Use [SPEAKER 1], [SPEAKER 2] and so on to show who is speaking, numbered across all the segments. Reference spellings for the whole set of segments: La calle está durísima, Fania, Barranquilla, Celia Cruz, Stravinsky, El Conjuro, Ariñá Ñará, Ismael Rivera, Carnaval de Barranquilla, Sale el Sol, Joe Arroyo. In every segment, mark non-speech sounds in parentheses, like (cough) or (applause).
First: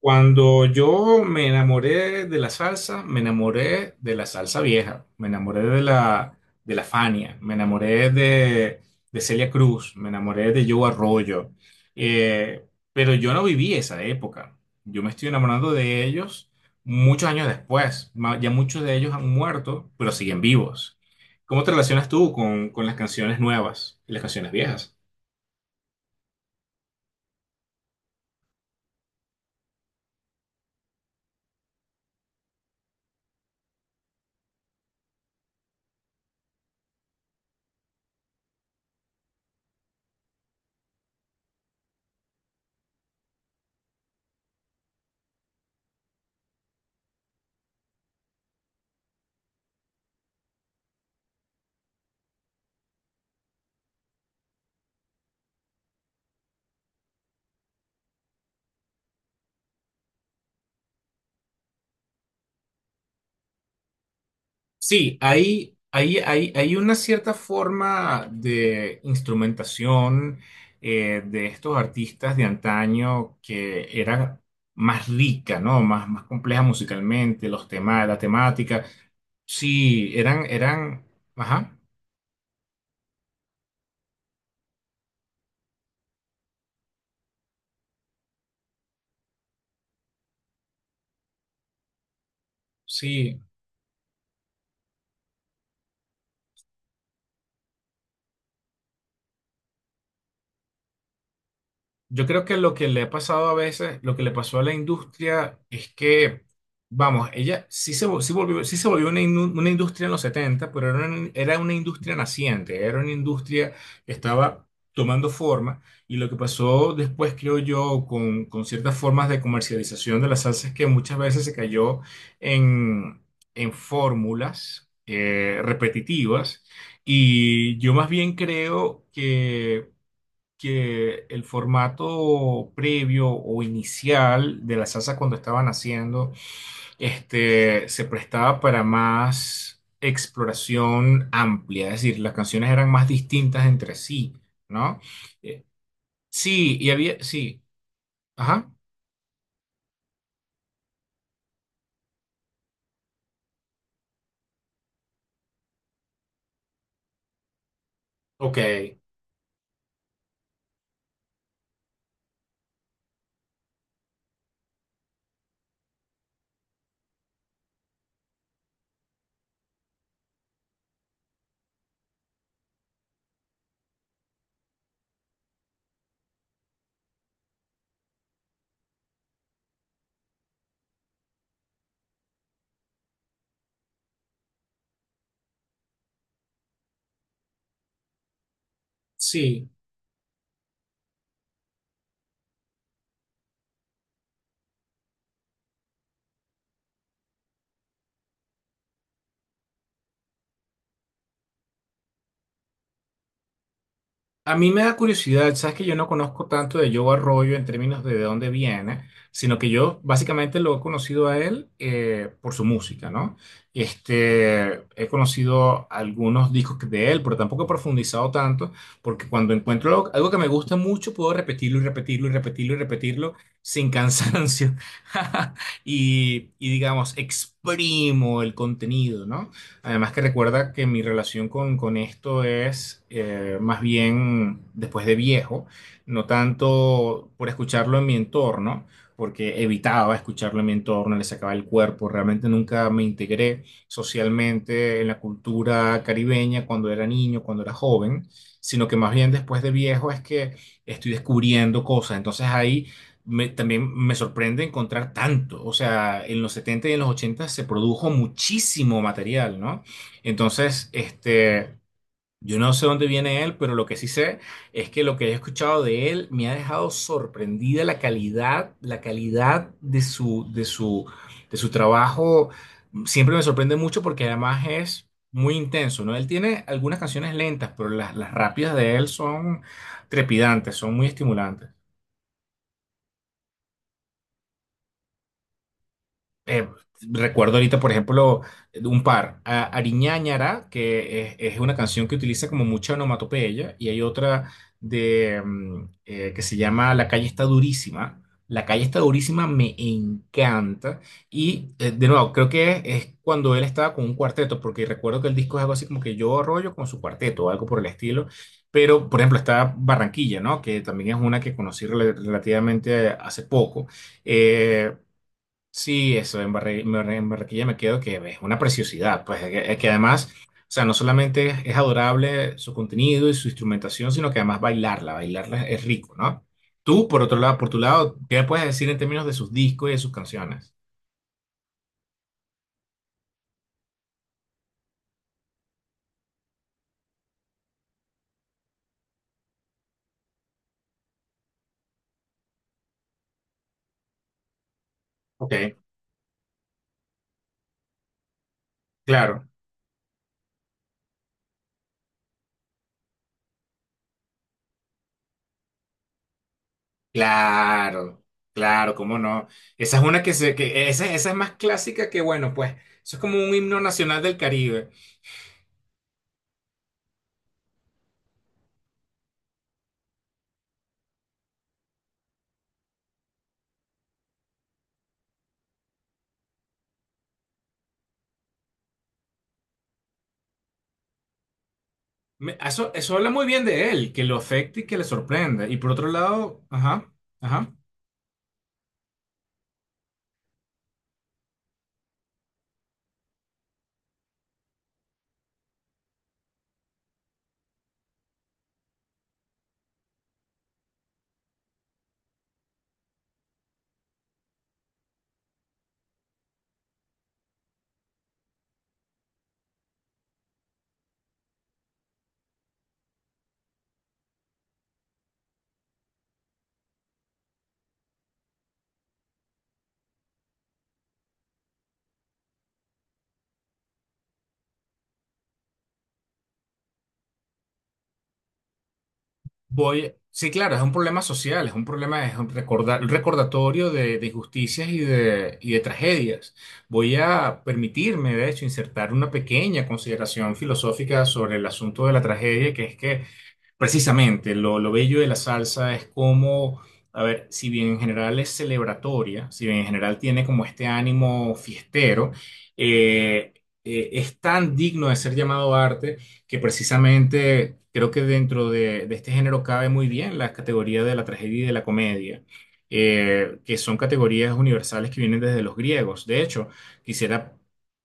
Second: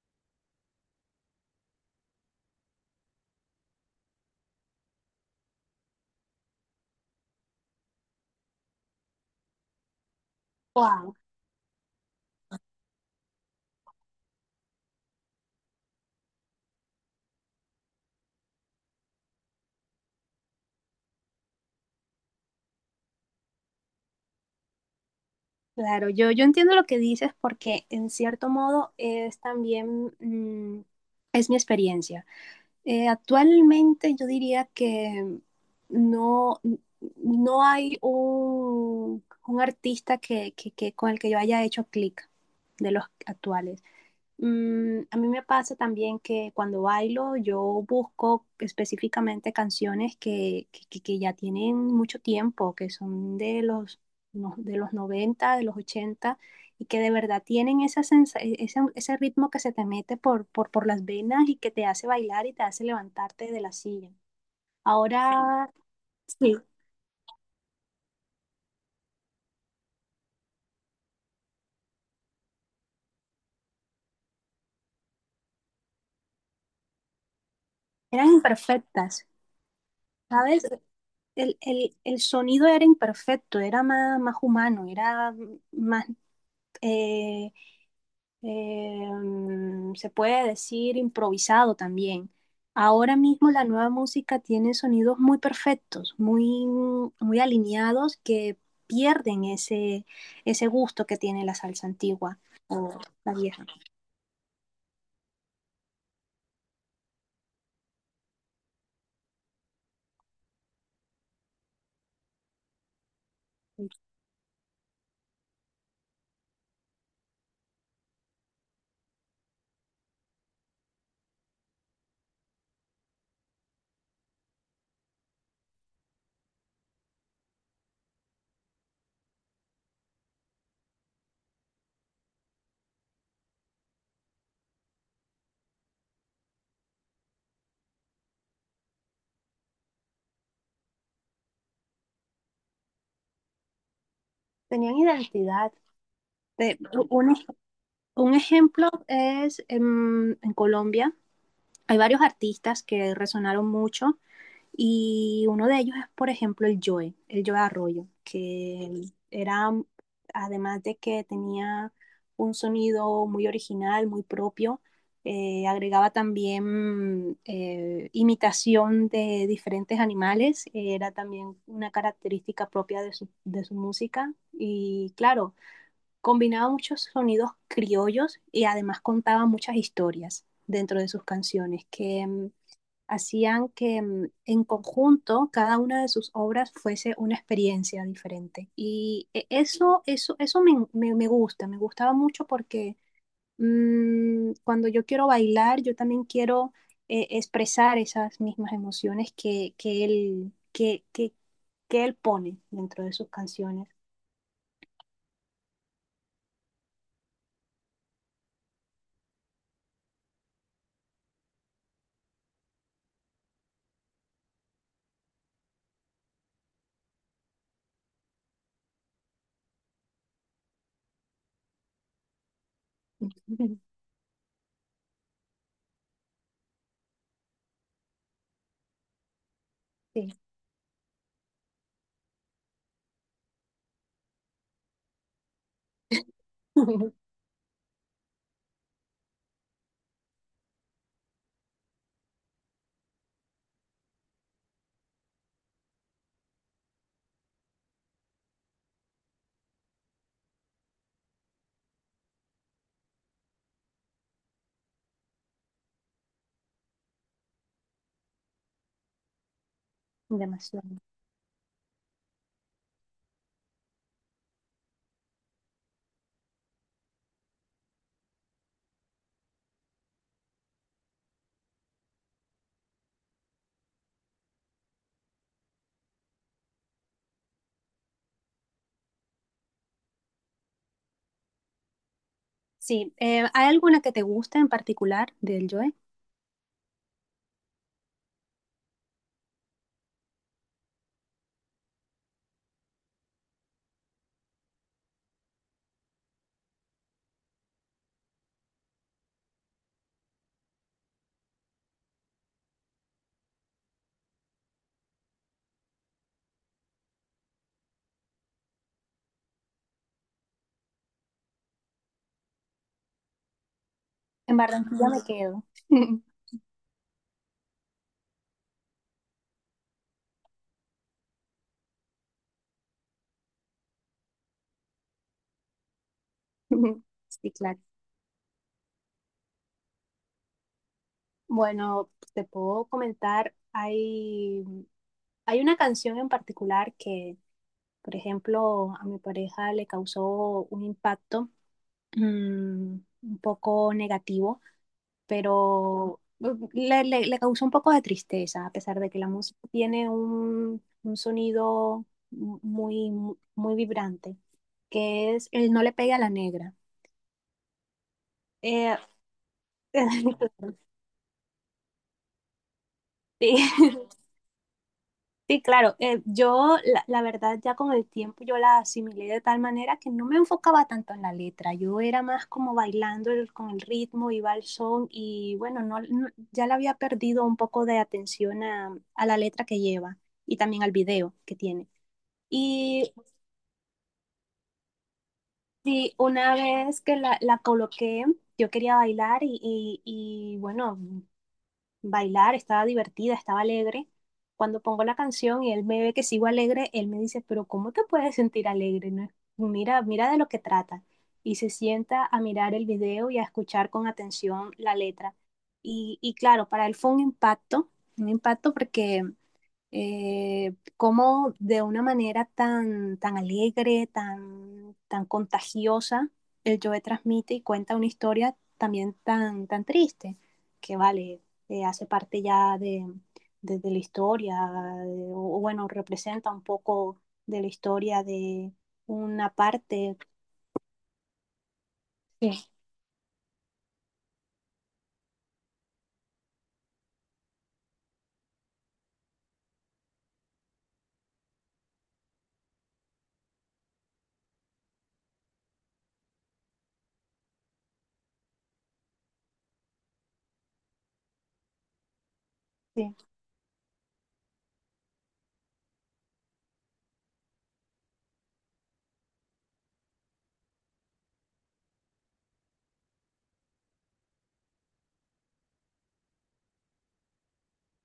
[SPEAKER 1] Cuando yo me enamoré de la salsa, me enamoré de la salsa vieja, me enamoré de la Fania, me enamoré de Celia Cruz, me enamoré de Joe
[SPEAKER 2] Wow,
[SPEAKER 1] Arroyo. Eh, pero yo no viví esa época. Yo me estoy enamorando de ellos muchos años después. Ya muchos de ellos han muerto, pero siguen vivos. ¿Cómo te relacionas tú con las canciones nuevas y las canciones viejas?
[SPEAKER 2] claro, yo entiendo lo que dices porque en cierto modo es también, es mi experiencia. Actualmente yo diría que no, no hay un artista con el que yo haya hecho clic de los actuales. A mí me pasa también que cuando bailo yo busco específicamente canciones que ya tienen mucho tiempo, que son de los, no- de los 90 de los 80 y que de verdad tienen esa ese ritmo que se te mete por las venas y que te hace bailar y te hace levantarte de la silla.
[SPEAKER 1] Sí,
[SPEAKER 2] Ahora,
[SPEAKER 1] hay, hay, hay,
[SPEAKER 2] sí,
[SPEAKER 1] hay una cierta forma de instrumentación de estos artistas de antaño que era más rica, ¿no? Más compleja musicalmente, los temas, la
[SPEAKER 2] eran
[SPEAKER 1] temática.
[SPEAKER 2] imperfectas,
[SPEAKER 1] Sí,
[SPEAKER 2] ¿sabes?
[SPEAKER 1] ajá,
[SPEAKER 2] El sonido era imperfecto, era más humano, era más... eh, se puede decir improvisado también. Ahora
[SPEAKER 1] sí.
[SPEAKER 2] mismo la nueva música tiene sonidos muy perfectos, muy alineados que pierden ese gusto que tiene la salsa
[SPEAKER 1] Yo
[SPEAKER 2] antigua
[SPEAKER 1] creo que lo que
[SPEAKER 2] o
[SPEAKER 1] le ha
[SPEAKER 2] la
[SPEAKER 1] pasado a
[SPEAKER 2] vieja.
[SPEAKER 1] veces, lo que le pasó a la industria es que, vamos, ella sí se, vol- sí volvió, sí se volvió una industria en los 70, pero era una industria naciente, era una industria que estaba tomando forma y lo que pasó después, creo yo, con ciertas formas de comercialización de las salsas que muchas veces se cayó en, en fórmulas repetitivas y yo más bien creo que el formato previo o inicial de la salsa cuando estaban haciendo, se prestaba para más exploración amplia, es decir, las canciones eran más distintas entre sí,
[SPEAKER 2] Tenían
[SPEAKER 1] ¿no? Eh,
[SPEAKER 2] identidad.
[SPEAKER 1] sí,
[SPEAKER 2] Te-
[SPEAKER 1] y había,
[SPEAKER 2] un,
[SPEAKER 1] sí,
[SPEAKER 2] un
[SPEAKER 1] ajá,
[SPEAKER 2] ejemplo es en Colombia. Hay varios artistas que resonaron mucho. Y uno de ellos es, por ejemplo, el Joe Arroyo,
[SPEAKER 1] ok,
[SPEAKER 2] que era, además de que tenía un sonido muy original, muy propio, agregaba también imitación de diferentes animales, era también una característica propia de de su música y claro, combinaba muchos sonidos criollos y además contaba muchas historias dentro de sus canciones que hacían que en conjunto cada una de sus obras fuese una experiencia diferente. Y
[SPEAKER 1] sí.
[SPEAKER 2] eso me gusta, me gustaba mucho porque cuando yo quiero bailar, yo también quiero expresar esas mismas emociones que él pone dentro de sus canciones.
[SPEAKER 1] A mí me da curiosidad, sabes que yo no conozco tanto de Joe Arroyo en términos de dónde viene, sino que yo básicamente lo he conocido a él por su música, ¿no? He conocido algunos discos de él, pero tampoco he profundizado tanto, porque cuando encuentro algo, algo que me gusta mucho, puedo repetirlo y repetirlo y repetirlo y repetirlo sin
[SPEAKER 2] (laughs)
[SPEAKER 1] cansancio. (laughs) Y, y digamos, exprimo el contenido, ¿no? Además que
[SPEAKER 2] Sí,
[SPEAKER 1] recuerda que mi relación con esto es más bien después de viejo, no
[SPEAKER 2] (laughs)
[SPEAKER 1] tanto por escucharlo en mi entorno, porque evitaba escucharlo en mi entorno, le sacaba el cuerpo, realmente nunca me integré socialmente en la cultura caribeña cuando era niño, cuando era joven, sino que más bien después de viejo es que estoy descubriendo cosas. Entonces ahí también me sorprende encontrar tanto. O sea, en los 70 y en los 80 se produjo muchísimo material, ¿no? Entonces,
[SPEAKER 2] demasiado.
[SPEAKER 1] yo no sé dónde viene él, pero lo que sí sé es que lo que he escuchado de él me ha dejado sorprendida la calidad de su trabajo. Siempre me sorprende mucho porque además es muy intenso, ¿no? Él tiene algunas canciones lentas, pero las rápidas de él son trepidantes, son muy estimulantes.
[SPEAKER 2] Sí, ¿hay alguna que te guste en particular del Joy?
[SPEAKER 1] eh, Recuerdo ahorita, por ejemplo, un par, Ariñá Ñará, que es una canción que utiliza como mucha onomatopeya, y hay otra que se llama La calle está durísima. La calle está durísima me encanta. Y de nuevo, creo que es, cuando él estaba con un cuarteto, porque recuerdo que el disco es algo así como que yo rollo con su cuarteto o algo por el estilo. Pero, por ejemplo, está Barranquilla, ¿no? Que también es una que conocí relativamente hace poco.
[SPEAKER 2] En
[SPEAKER 1] Eh,
[SPEAKER 2] Barranquilla me quedo.
[SPEAKER 1] Sí,
[SPEAKER 2] (laughs)
[SPEAKER 1] eso, en Barranquilla me quedo que es una preciosidad, pues es que además, o sea, no solamente es adorable su contenido y su instrumentación, sino que además bailarla, bailarla es rico, ¿no?
[SPEAKER 2] (laughs)
[SPEAKER 1] Tú, por otro
[SPEAKER 2] Sí,
[SPEAKER 1] lado, por tu
[SPEAKER 2] claro.
[SPEAKER 1] lado, ¿qué puedes decir en términos de sus discos y de sus canciones?
[SPEAKER 2] Bueno, te puedo comentar, hay una canción en particular que, por ejemplo, a mi pareja le causó un impacto mm, un poco negativo,
[SPEAKER 1] Ok,
[SPEAKER 2] pero le causó un poco de tristeza, a pesar de que la
[SPEAKER 1] claro.
[SPEAKER 2] música tiene un sonido muy vibrante, que es el No le pegue a la negra.
[SPEAKER 1] Claro, claro,
[SPEAKER 2] Eh,
[SPEAKER 1] cómo no. Esa es una
[SPEAKER 2] (laughs)
[SPEAKER 1] que se, que esa es más clásica que bueno, pues eso es como un
[SPEAKER 2] sí.
[SPEAKER 1] himno nacional del Caribe.
[SPEAKER 2] Sí, claro. Yo, la verdad, ya con el tiempo yo la asimilé de tal manera que no me enfocaba tanto en la letra. Yo era más como bailando con el ritmo, iba al son y bueno, ya le había perdido un poco de atención a la letra que lleva y también al video que tiene.
[SPEAKER 1] Eso,
[SPEAKER 2] Y
[SPEAKER 1] eso habla muy bien de él, que lo afecte y que le sorprenda. Y por otro
[SPEAKER 2] sí, una
[SPEAKER 1] lado,
[SPEAKER 2] vez
[SPEAKER 1] ajá,
[SPEAKER 2] que la
[SPEAKER 1] ajá.
[SPEAKER 2] coloqué, yo quería bailar y bueno, bailar, estaba divertida, estaba alegre. Cuando pongo la canción y él me ve que sigo alegre, él me dice, pero ¿cómo te puedes sentir alegre? No es- Mira, mira de lo que trata. Y se sienta a mirar el video y a escuchar con atención la letra. Y claro, para él fue un impacto porque cómo de una manera tan, tan alegre, tan, tan contagiosa, el Joe transmite y cuenta una historia también tan, tan triste, que vale, hace parte ya de, de la historia, eh, o bueno, representa un poco de la historia de una
[SPEAKER 1] Voy,
[SPEAKER 2] parte.
[SPEAKER 1] sí, claro, es un problema social, es un problema, es un
[SPEAKER 2] Sí,
[SPEAKER 1] un recordatorio de injusticias y de tragedias. Voy a permitirme, de hecho, insertar una pequeña consideración filosófica sobre el asunto de la tragedia, que es que precisamente, lo bello de la salsa es como, a ver, si bien en general es celebratoria, si bien en general tiene como este ánimo fiestero,
[SPEAKER 2] sí.
[SPEAKER 1] eh, es tan digno de ser llamado arte que precisamente creo que dentro de este género cabe muy bien la categoría de la tragedia y de la comedia, que son categorías universales que vienen desde los griegos. De hecho, quisiera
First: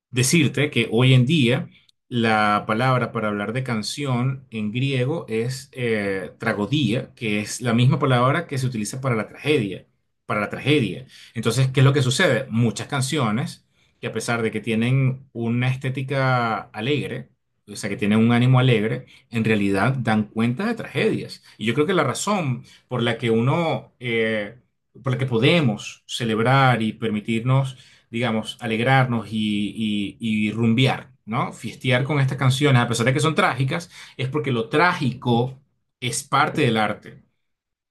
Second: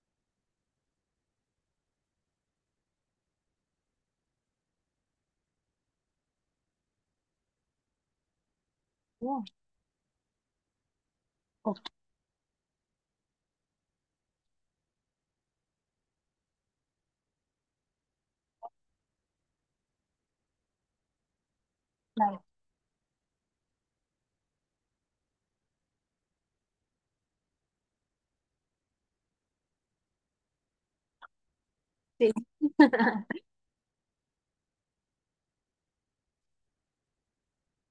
[SPEAKER 1] decirte que hoy en día la palabra para hablar de canción en griego es tragodia, que es la misma palabra que se utiliza para la
[SPEAKER 2] Oh,
[SPEAKER 1] tragedia, para la tragedia. Entonces,
[SPEAKER 2] oh,
[SPEAKER 1] ¿qué es lo que sucede? Muchas canciones que a pesar de que tienen una estética alegre, o sea, que tienen un ánimo alegre, en realidad dan cuenta de tragedias. Y yo creo que la
[SPEAKER 2] claro.
[SPEAKER 1] razón por la que uno, por la que podemos celebrar y permitirnos digamos, alegrarnos y rumbear, ¿no? Fiestear con
[SPEAKER 2] Sí.
[SPEAKER 1] estas canciones, a pesar de que son
[SPEAKER 2] (laughs)
[SPEAKER 1] trágicas, es porque lo trágico es parte del arte,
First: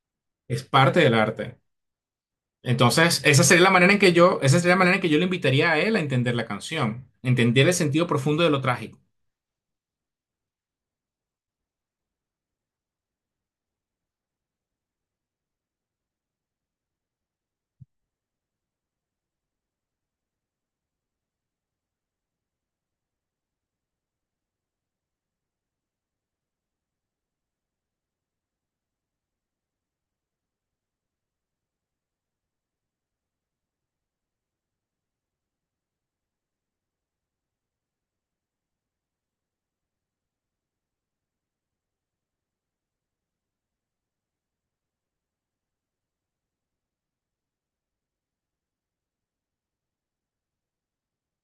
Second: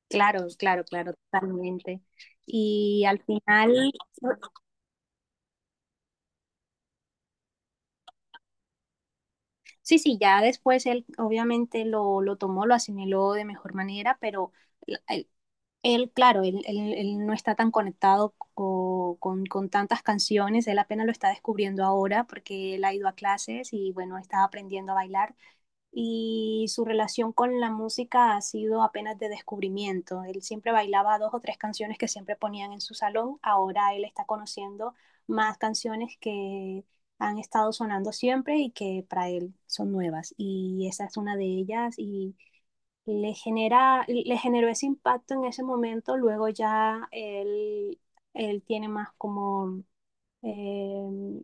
[SPEAKER 2] Claro,
[SPEAKER 1] es
[SPEAKER 2] claro,
[SPEAKER 1] parte del
[SPEAKER 2] claro,
[SPEAKER 1] arte.
[SPEAKER 2] totalmente. Y
[SPEAKER 1] Entonces,
[SPEAKER 2] al
[SPEAKER 1] esa sería la manera
[SPEAKER 2] final,
[SPEAKER 1] en que yo, esa sería la manera en que yo le invitaría a él a entender la canción, entender el sentido profundo de lo trágico.
[SPEAKER 2] sí, sí, ya después él obviamente lo tomó, lo asimiló de mejor manera, pero él, él, claro, él no está tan conectado con tantas canciones, él apenas lo está descubriendo ahora porque él ha ido a clases y bueno, está aprendiendo a bailar, y su relación con la música ha sido apenas de descubrimiento. Él siempre bailaba dos o tres canciones que siempre ponían en su salón, ahora él está conociendo más canciones que han estado sonando siempre y que para él son nuevas y esa es una de ellas y le generó ese impacto en ese momento. Luego ya él él tiene más como eh,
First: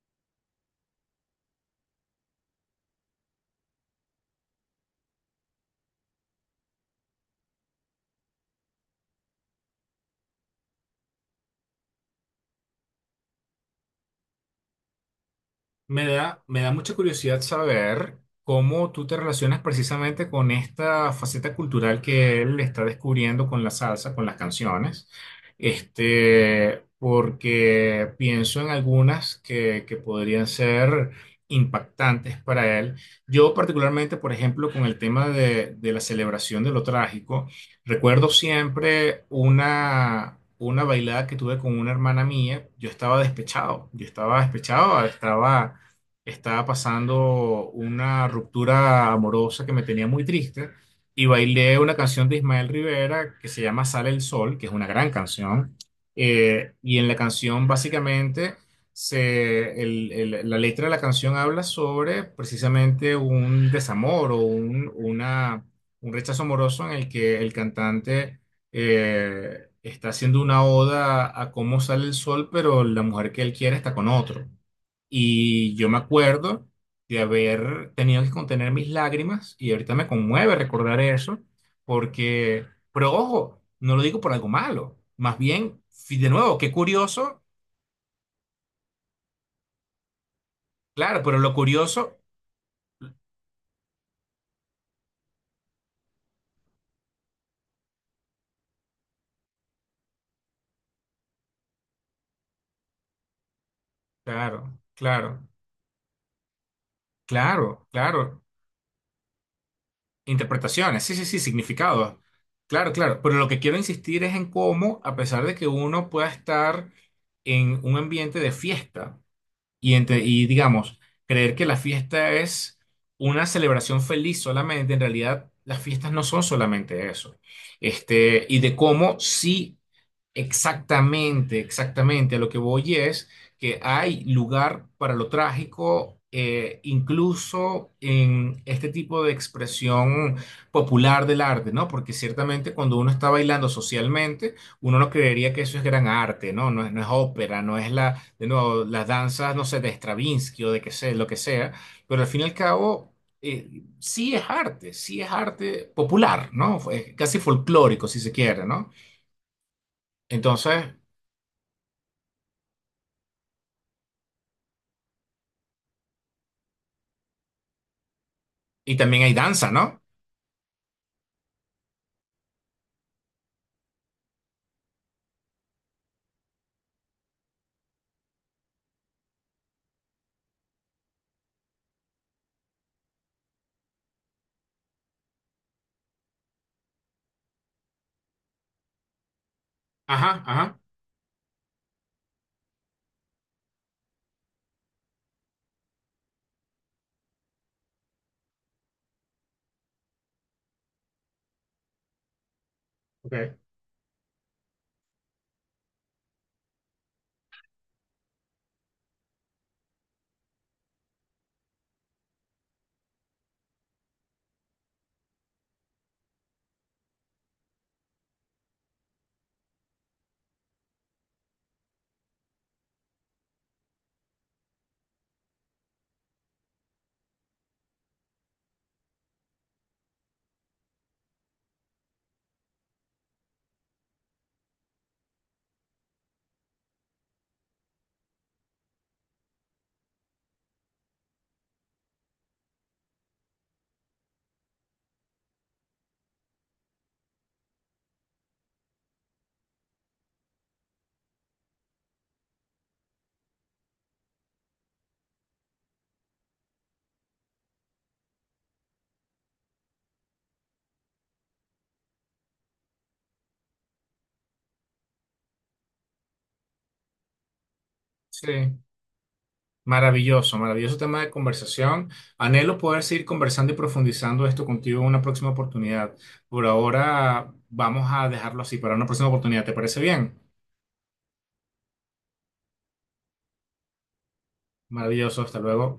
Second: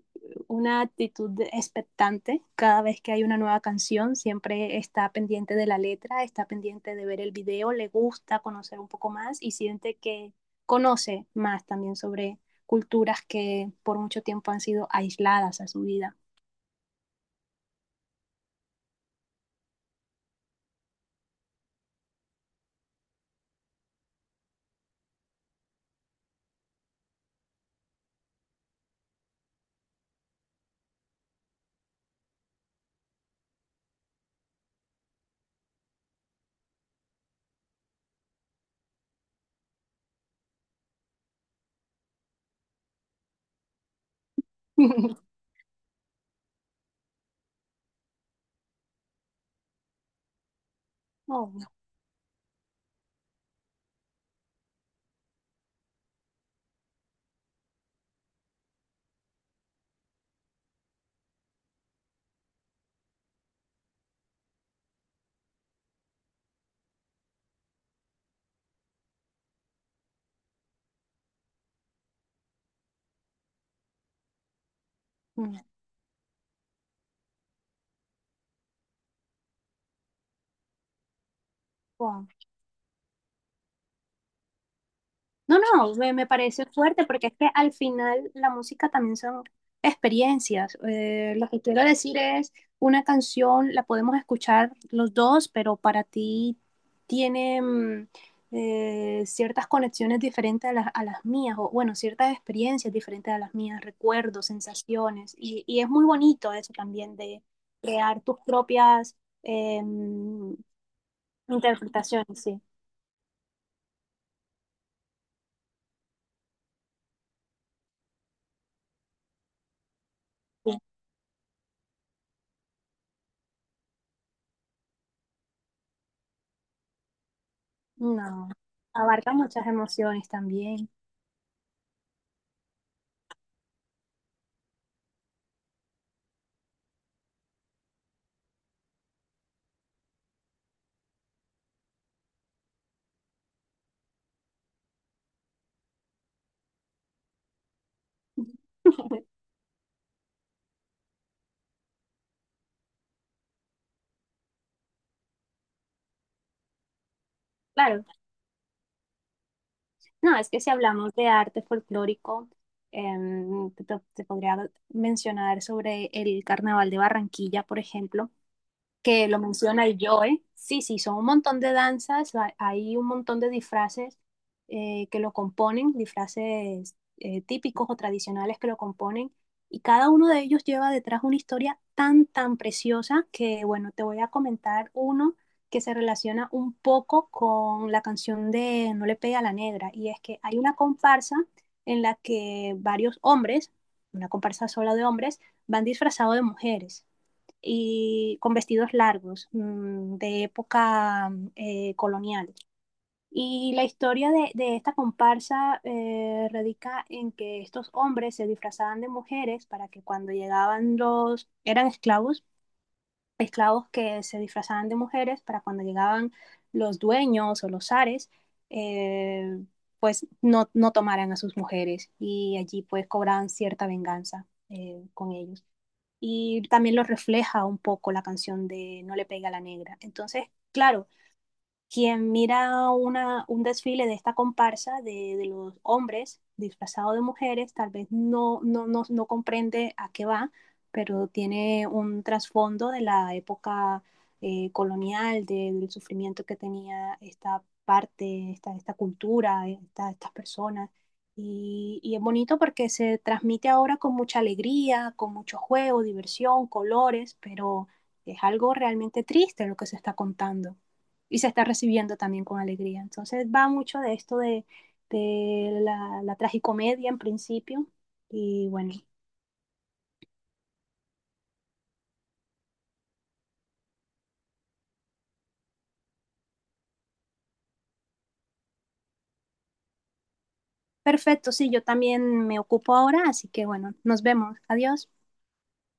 [SPEAKER 2] una actitud expectante cada vez que hay una nueva canción, siempre está pendiente de la letra, está pendiente de ver el video, le gusta conocer un poco más y siente que conoce más también sobre culturas que por mucho tiempo han sido aisladas a su vida.
[SPEAKER 1] Me da mucha curiosidad saber cómo tú te relacionas precisamente con esta faceta cultural que él está descubriendo con la salsa, con las canciones. Porque pienso en algunas que podrían ser impactantes para él. Yo particularmente, por ejemplo, con el tema de la celebración de lo trágico, recuerdo siempre una bailada que tuve con una hermana mía, yo estaba despechado,
[SPEAKER 2] (laughs)
[SPEAKER 1] estaba pasando una ruptura amorosa que me tenía muy triste y
[SPEAKER 2] Oh,
[SPEAKER 1] bailé una canción de Ismael Rivera que se llama Sale el Sol, que es una gran canción. Y en la canción básicamente la letra de la canción habla sobre precisamente un desamor o un rechazo amoroso en el que el cantante está haciendo una oda a cómo sale el sol, pero la mujer que él quiere está con otro.
[SPEAKER 2] mm,
[SPEAKER 1] Y yo me acuerdo de haber tenido que contener mis lágrimas y ahorita me conmueve recordar eso,
[SPEAKER 2] wow.
[SPEAKER 1] porque, pero ojo, no lo digo por algo malo, más
[SPEAKER 2] No,
[SPEAKER 1] bien,
[SPEAKER 2] no, me
[SPEAKER 1] de nuevo,
[SPEAKER 2] parece
[SPEAKER 1] qué
[SPEAKER 2] fuerte porque es
[SPEAKER 1] curioso,
[SPEAKER 2] que al final la música también son experiencias.
[SPEAKER 1] claro, pero
[SPEAKER 2] Lo
[SPEAKER 1] lo
[SPEAKER 2] que quiero decir
[SPEAKER 1] curioso,
[SPEAKER 2] es, una canción la podemos escuchar los dos, pero para ti tiene ciertas conexiones diferentes a a las mías, o bueno, ciertas experiencias diferentes a las mías, recuerdos,
[SPEAKER 1] claro,
[SPEAKER 2] sensaciones,
[SPEAKER 1] claro,
[SPEAKER 2] y es muy bonito eso también de
[SPEAKER 1] claro,
[SPEAKER 2] crear tus
[SPEAKER 1] claro,
[SPEAKER 2] propias em,
[SPEAKER 1] interpretaciones, sí, sí, sí, significados,
[SPEAKER 2] interpretaciones, sí.
[SPEAKER 1] claro, claro, pero lo que quiero insistir es en cómo, a pesar de que uno pueda estar en un ambiente de fiesta, Y, y
[SPEAKER 2] Sí.
[SPEAKER 1] digamos, creer que la fiesta es una celebración feliz solamente, en realidad las fiestas no son solamente eso.
[SPEAKER 2] No,
[SPEAKER 1] Y de cómo
[SPEAKER 2] abarca muchas
[SPEAKER 1] sí
[SPEAKER 2] emociones también.
[SPEAKER 1] exactamente, exactamente. A lo que voy es que hay lugar para lo trágico, incluso en este tipo de expresión popular del arte, ¿no? Porque ciertamente cuando uno está bailando socialmente, uno no creería que eso es gran arte, ¿no? No es, no es ópera, no es la, de nuevo, las
[SPEAKER 2] (laughs)
[SPEAKER 1] danzas, no sé, de Stravinsky o de que sé, lo que sea, pero al fin y al cabo... sí es arte popular, ¿no? Fue casi
[SPEAKER 2] Claro,
[SPEAKER 1] folclórico, si se quiere, ¿no?
[SPEAKER 2] no, es que si
[SPEAKER 1] Entonces,
[SPEAKER 2] hablamos de arte folclórico, em, te, te podría mencionar sobre el Carnaval de Barranquilla, por ejemplo,
[SPEAKER 1] y también
[SPEAKER 2] que
[SPEAKER 1] hay
[SPEAKER 2] lo
[SPEAKER 1] danza,
[SPEAKER 2] menciona el
[SPEAKER 1] ¿no?
[SPEAKER 2] Joe. Sí, sí, son un montón de danzas, hay un montón de disfraces que lo componen, disfraces típicos o tradicionales que lo componen, y cada uno de ellos lleva detrás una historia tan, tan preciosa que, bueno, te voy a comentar uno que se relaciona un poco con la canción de No le pegue a la negra, y es que
[SPEAKER 1] Ajá,
[SPEAKER 2] hay una
[SPEAKER 1] ajá,
[SPEAKER 2] comparsa en la que varios hombres, una comparsa sola de hombres, van disfrazados de mujeres y con vestidos largos mmm, de época colonial.
[SPEAKER 1] ok.
[SPEAKER 2] Y la historia de esta comparsa radica en que estos hombres se disfrazaban de mujeres para que cuando llegaban los, eran esclavos, esclavos que se disfrazaban de mujeres para cuando llegaban los dueños o los zares, eh, pues no, no tomaran a sus mujeres y allí pues cobraban cierta venganza con ellos y también lo refleja un poco la canción de No le pega a la negra. Entonces, claro, quien mira un desfile de esta comparsa de los hombres disfrazados de mujeres, tal vez no comprende a qué va, pero tiene un trasfondo de la época colonial, del sufrimiento que tenía esta parte, esta cultura, estas personas. Y es bonito porque se transmite ahora con mucha alegría, con mucho juego, diversión, colores, pero es algo realmente triste lo que se está contando y se está recibiendo también con alegría. Entonces va mucho de esto de la tragicomedia en principio y
[SPEAKER 1] Sí.
[SPEAKER 2] bueno,
[SPEAKER 1] Maravilloso, maravilloso tema de conversación. Anhelo poder seguir conversando y profundizando esto contigo en una próxima oportunidad. Por ahora vamos a dejarlo así para una próxima oportunidad. ¿Te parece bien?
[SPEAKER 2] perfecto, sí, yo también me ocupo ahora, así que bueno, nos vemos, adiós.
[SPEAKER 1] Maravilloso, hasta luego.